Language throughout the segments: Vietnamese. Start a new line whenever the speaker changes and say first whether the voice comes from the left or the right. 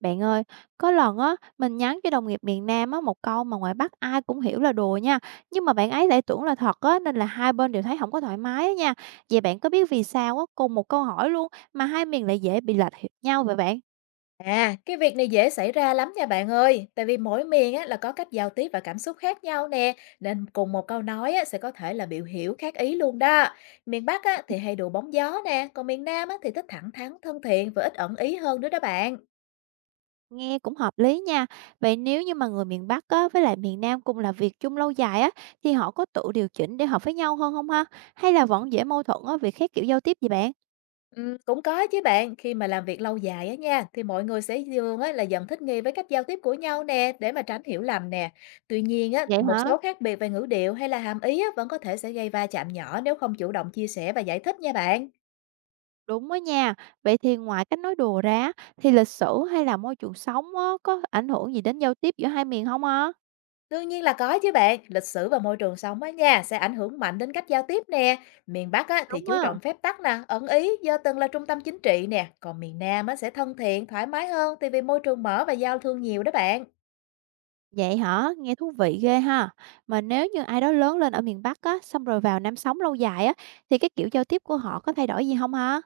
right: Bạn ơi, có lần á, mình nhắn cho đồng nghiệp miền Nam á, một câu mà ngoài Bắc ai cũng hiểu là đùa nha. Nhưng mà bạn ấy lại tưởng là thật á, nên là hai bên đều thấy không có thoải mái á nha. Vậy bạn có biết vì sao á, cùng một câu hỏi luôn mà hai miền lại dễ bị lệch hiểu nhau vậy bạn?
left: À, cái việc này dễ xảy ra lắm nha bạn ơi, tại vì mỗi miền á, là có cách giao tiếp và cảm xúc khác nhau nè, nên cùng một câu nói á, sẽ có thể là biểu hiểu khác ý luôn đó. Miền Bắc á, thì hay đùa bóng gió nè, còn miền Nam á, thì thích thẳng thắn, thân thiện và ít ẩn ý hơn nữa đó bạn.
right: Nghe cũng hợp lý nha. Vậy nếu như mà người miền Bắc á, với lại miền Nam cùng làm việc chung lâu dài á, thì họ có tự điều chỉnh để hợp với nhau hơn không ha? Hay là vẫn dễ mâu thuẫn á, vì khác kiểu giao tiếp vậy bạn?
left: Ừ, cũng có chứ bạn, khi mà làm việc lâu dài á nha, thì mọi người sẽ là dần thích nghi với cách giao tiếp của nhau nè, để mà tránh hiểu lầm nè. Tuy nhiên á,
right: Vậy
left: thì một
right: hả?
left: số khác biệt về ngữ điệu hay là hàm ý á, vẫn có thể sẽ gây va chạm nhỏ nếu không chủ động chia sẻ và giải thích nha bạn.
right: Đúng đó nha. Vậy thì ngoài cách nói đùa ra thì lịch sử hay là môi trường sống á, có ảnh hưởng gì đến giao tiếp giữa hai miền không ha?
left: Đương nhiên là có chứ bạn, lịch sử và môi trường sống á nha sẽ ảnh hưởng mạnh đến cách giao tiếp nè. Miền Bắc á thì
right: Đúng
left: chú
right: á.
left: trọng phép tắc nè, ẩn ý do từng là trung tâm chính trị nè, còn miền Nam á sẽ thân thiện, thoải mái hơn tại vì môi trường mở và giao thương nhiều đó bạn.
right: Vậy hả? Nghe thú vị ghê ha. Mà nếu như ai đó lớn lên ở miền Bắc á, xong rồi vào Nam sống lâu dài á, thì cái kiểu giao tiếp của họ có thay đổi gì không ha?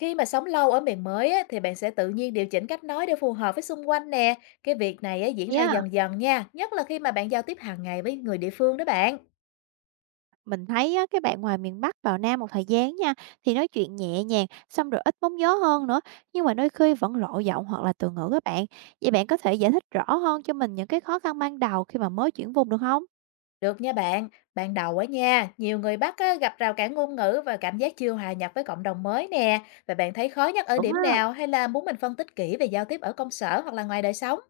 left: Khi mà sống lâu ở miền mới á thì bạn sẽ tự nhiên điều chỉnh cách nói để phù hợp với xung quanh nè. Cái việc này á diễn
right: Vậy
left: ra
right: á.
left: dần dần nha, nhất là khi mà bạn giao tiếp hàng ngày với người địa phương đó bạn.
right: Mình thấy á, cái bạn ngoài miền Bắc vào Nam một thời gian nha, thì nói chuyện nhẹ nhàng, xong rồi ít bóng gió hơn nữa, nhưng mà đôi khi vẫn lộ giọng hoặc là từ ngữ các bạn. Vậy bạn có thể giải thích rõ hơn cho mình những cái khó khăn ban đầu khi mà mới chuyển vùng được không?
left: Được nha bạn, ban đầu á nha, nhiều người Bắc á, gặp rào cản ngôn ngữ và cảm giác chưa hòa nhập với cộng đồng mới nè. Và bạn thấy khó nhất ở
right: Chuẩn
left: điểm
right: á.
left: nào, hay là muốn mình phân tích kỹ về giao tiếp ở công sở hoặc là ngoài đời sống?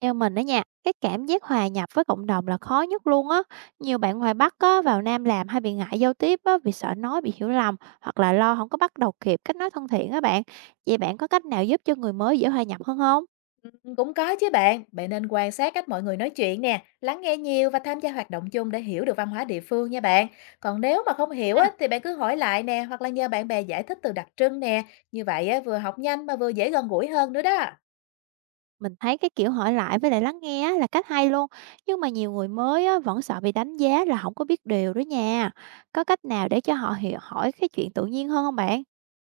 right: Theo mình đó nha, cái cảm giác hòa nhập với cộng đồng là khó nhất luôn á. Nhiều bạn ngoài Bắc á, vào Nam làm hay bị ngại giao tiếp á, vì sợ nói bị hiểu lầm hoặc là lo không có bắt đầu kịp cách nói thân thiện á bạn. Vậy bạn có cách nào giúp cho người mới dễ hòa nhập hơn không?
left: Ừ, cũng có chứ bạn, bạn nên quan sát cách mọi người nói chuyện nè, lắng nghe nhiều và tham gia hoạt động chung để hiểu được văn hóa địa phương nha bạn. Còn nếu mà không hiểu
right: À,
left: á, thì bạn cứ hỏi lại nè, hoặc là nhờ bạn bè giải thích từ đặc trưng nè. Như vậy á, vừa học nhanh mà vừa dễ gần gũi hơn nữa đó.
right: mình thấy cái kiểu hỏi lại với lại lắng nghe á, là cách hay luôn. Nhưng mà nhiều người mới á, vẫn sợ bị đánh giá là không có biết điều đó nha. Có cách nào để cho họ hiểu hỏi cái chuyện tự nhiên hơn không bạn?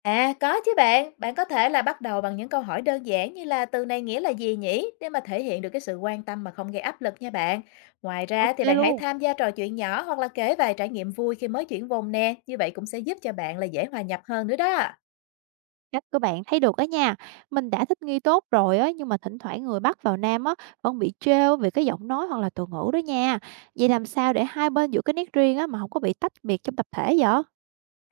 left: À, có chứ bạn. Bạn có thể là bắt đầu bằng những câu hỏi đơn giản, như là từ này nghĩa là gì nhỉ? Để mà thể hiện được cái sự quan tâm mà không gây áp lực nha bạn. Ngoài ra
right: Ok
left: thì bạn hãy
right: luôn.
left: tham gia trò chuyện nhỏ, hoặc là kể vài trải nghiệm vui khi mới chuyển vùng nè. Như vậy cũng sẽ giúp cho bạn là dễ hòa nhập hơn nữa đó.
right: Cách của bạn thấy được á nha. Mình đã thích nghi tốt rồi á, nhưng mà thỉnh thoảng người Bắc vào Nam á, vẫn bị trêu về cái giọng nói hoặc là từ ngữ đó nha. Vậy làm sao để hai bên giữ cái nét riêng á, mà không có bị tách biệt trong tập thể vậy?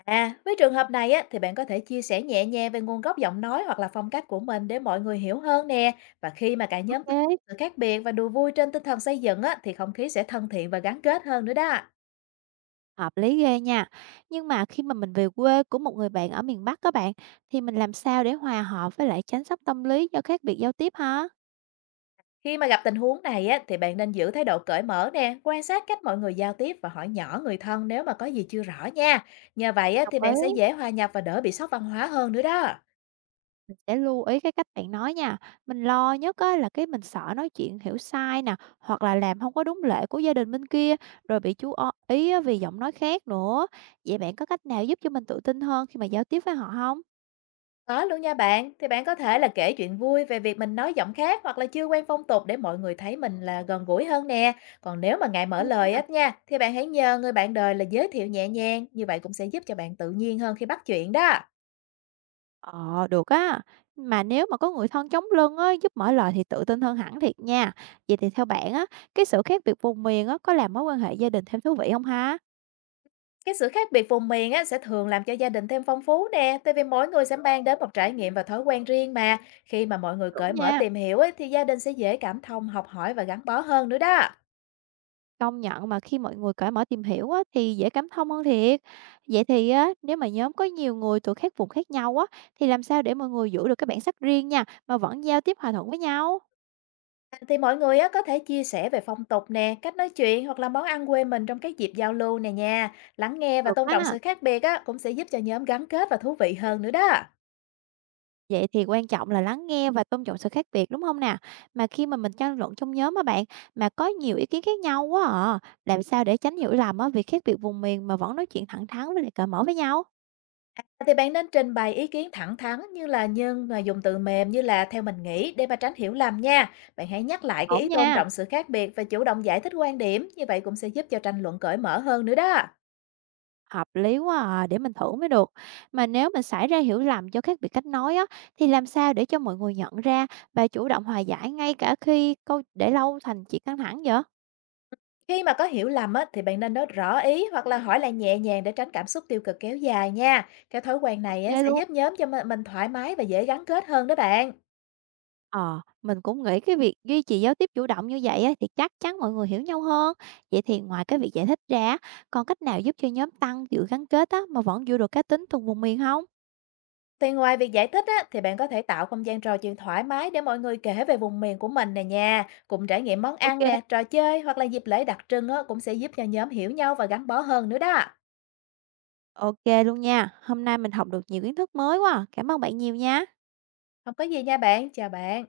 left: À, với trường hợp này á, thì bạn có thể chia sẻ nhẹ nhàng về nguồn gốc giọng nói hoặc là phong cách của mình, để mọi người hiểu hơn nè. Và khi mà cả nhóm có
right: Ok,
left: sự khác biệt và đùa vui trên tinh thần xây dựng á, thì không khí sẽ thân thiện và gắn kết hơn nữa đó.
right: hợp lý ghê nha. Nhưng mà khi mà mình về quê của một người bạn ở miền Bắc các bạn, thì mình làm sao để hòa hợp với lại tránh sốc tâm lý do khác biệt giao tiếp hả?
left: Khi mà gặp tình huống này á, thì bạn nên giữ thái độ cởi mở nè, quan sát cách mọi người giao tiếp và hỏi nhỏ người thân nếu mà có gì chưa rõ nha. Nhờ vậy á,
right: Đồng
left: thì bạn sẽ
right: ý.
left: dễ hòa nhập và đỡ bị sốc văn hóa hơn nữa đó.
right: Mình sẽ lưu ý cái cách bạn nói nha. Mình lo nhất á, là cái mình sợ nói chuyện hiểu sai nè, hoặc là làm không có đúng lệ của gia đình bên kia, rồi bị ý á, vì giọng nói khác nữa. Vậy bạn có cách nào giúp cho mình tự tin hơn khi mà giao tiếp với họ không?
left: Có luôn nha bạn, thì bạn có thể là kể chuyện vui về việc mình nói giọng khác, hoặc là chưa quen phong tục, để mọi người thấy mình là gần gũi hơn nè. Còn nếu mà ngại mở
right: Hay
left: lời
right: á.
left: á nha, thì bạn hãy nhờ người bạn đời là giới thiệu nhẹ nhàng, như vậy cũng sẽ giúp cho bạn tự nhiên hơn khi bắt chuyện đó.
right: Ờ, được á. Mà nếu mà có người thân chống lưng á, giúp mở lời thì tự tin hơn hẳn thiệt nha. Vậy thì theo bạn á, cái sự khác biệt vùng miền á, có làm mối quan hệ gia đình thêm thú vị không ha?
left: Cái sự khác biệt vùng miền á, sẽ thường làm cho gia đình thêm phong phú nè, tại vì mỗi người sẽ mang đến một trải nghiệm và thói quen riêng mà. Khi mà mọi người
right: Chuẩn
left: cởi mở
right: nha.
left: tìm hiểu ấy, thì gia đình sẽ dễ cảm thông, học hỏi và gắn bó hơn nữa đó.
right: Công nhận mà khi mọi người cởi mở tìm hiểu á, thì dễ cảm thông hơn thiệt. Vậy thì á, nếu mà nhóm có nhiều người từ các vùng khác nhau á, thì làm sao để mọi người giữ được cái bản sắc riêng nha, mà vẫn giao tiếp hòa thuận với nhau?
left: Thì mọi người á, có thể chia sẻ về phong tục nè, cách nói chuyện, hoặc là món ăn quê mình trong các dịp giao lưu nè nha. Lắng nghe và
right: Được
left: tôn trọng
right: á.
left: sự khác biệt á, cũng sẽ giúp cho nhóm gắn kết và thú vị hơn nữa đó.
right: Vậy thì quan trọng là lắng nghe và tôn trọng sự khác biệt đúng không nè? Mà khi mà mình tranh luận trong nhóm á bạn, mà có nhiều ý kiến khác nhau quá à, làm sao để tránh hiểu lầm á, vì khác biệt vùng miền mà vẫn nói chuyện thẳng thắn với lại cởi mở với nhau?
left: À, thì bạn nên trình bày ý kiến thẳng thắn, như là nhưng mà dùng từ mềm, như là theo mình nghĩ, để mà tránh hiểu lầm nha. Bạn hãy nhắc lại cái
right: Ổn
left: ý tôn
right: nha.
left: trọng sự khác biệt và chủ động giải thích quan điểm, như vậy cũng sẽ giúp cho tranh luận cởi mở hơn nữa đó.
right: Hợp lý quá à, để mình thử mới được. Mà nếu mình xảy ra hiểu lầm do khác biệt cách nói á, thì làm sao để cho mọi người nhận ra và chủ động hòa giải ngay cả khi câu để lâu thành chuyện căng thẳng vậy?
left: Khi mà có hiểu lầm á, thì bạn nên nói rõ ý, hoặc là hỏi lại nhẹ nhàng, để tránh cảm xúc tiêu cực kéo dài nha. Cái thói quen này á,
right: Ghê
left: sẽ
right: luôn.
left: giúp nhóm cho mình thoải mái và dễ gắn kết hơn đó bạn.
right: Ờ, mình cũng nghĩ cái việc duy trì giao tiếp chủ động như vậy á, thì chắc chắn mọi người hiểu nhau hơn. Vậy thì ngoài cái việc giải thích ra, còn cách nào giúp cho nhóm tăng sự gắn kết á, mà vẫn giữ được cá tính từng vùng miền không?
left: Thì ngoài việc giải thích á, thì bạn có thể tạo không gian trò chuyện thoải mái, để mọi người kể về vùng miền của mình nè nha. Cùng trải nghiệm món
right: Ok,
left: ăn nè, trò chơi, hoặc là dịp lễ đặc trưng á, cũng sẽ giúp cho nhóm hiểu nhau và gắn bó hơn nữa đó.
right: ok luôn nha. Hôm nay mình học được nhiều kiến thức mới quá. À. Cảm ơn bạn nhiều nha.
left: Không có gì nha bạn, chào bạn.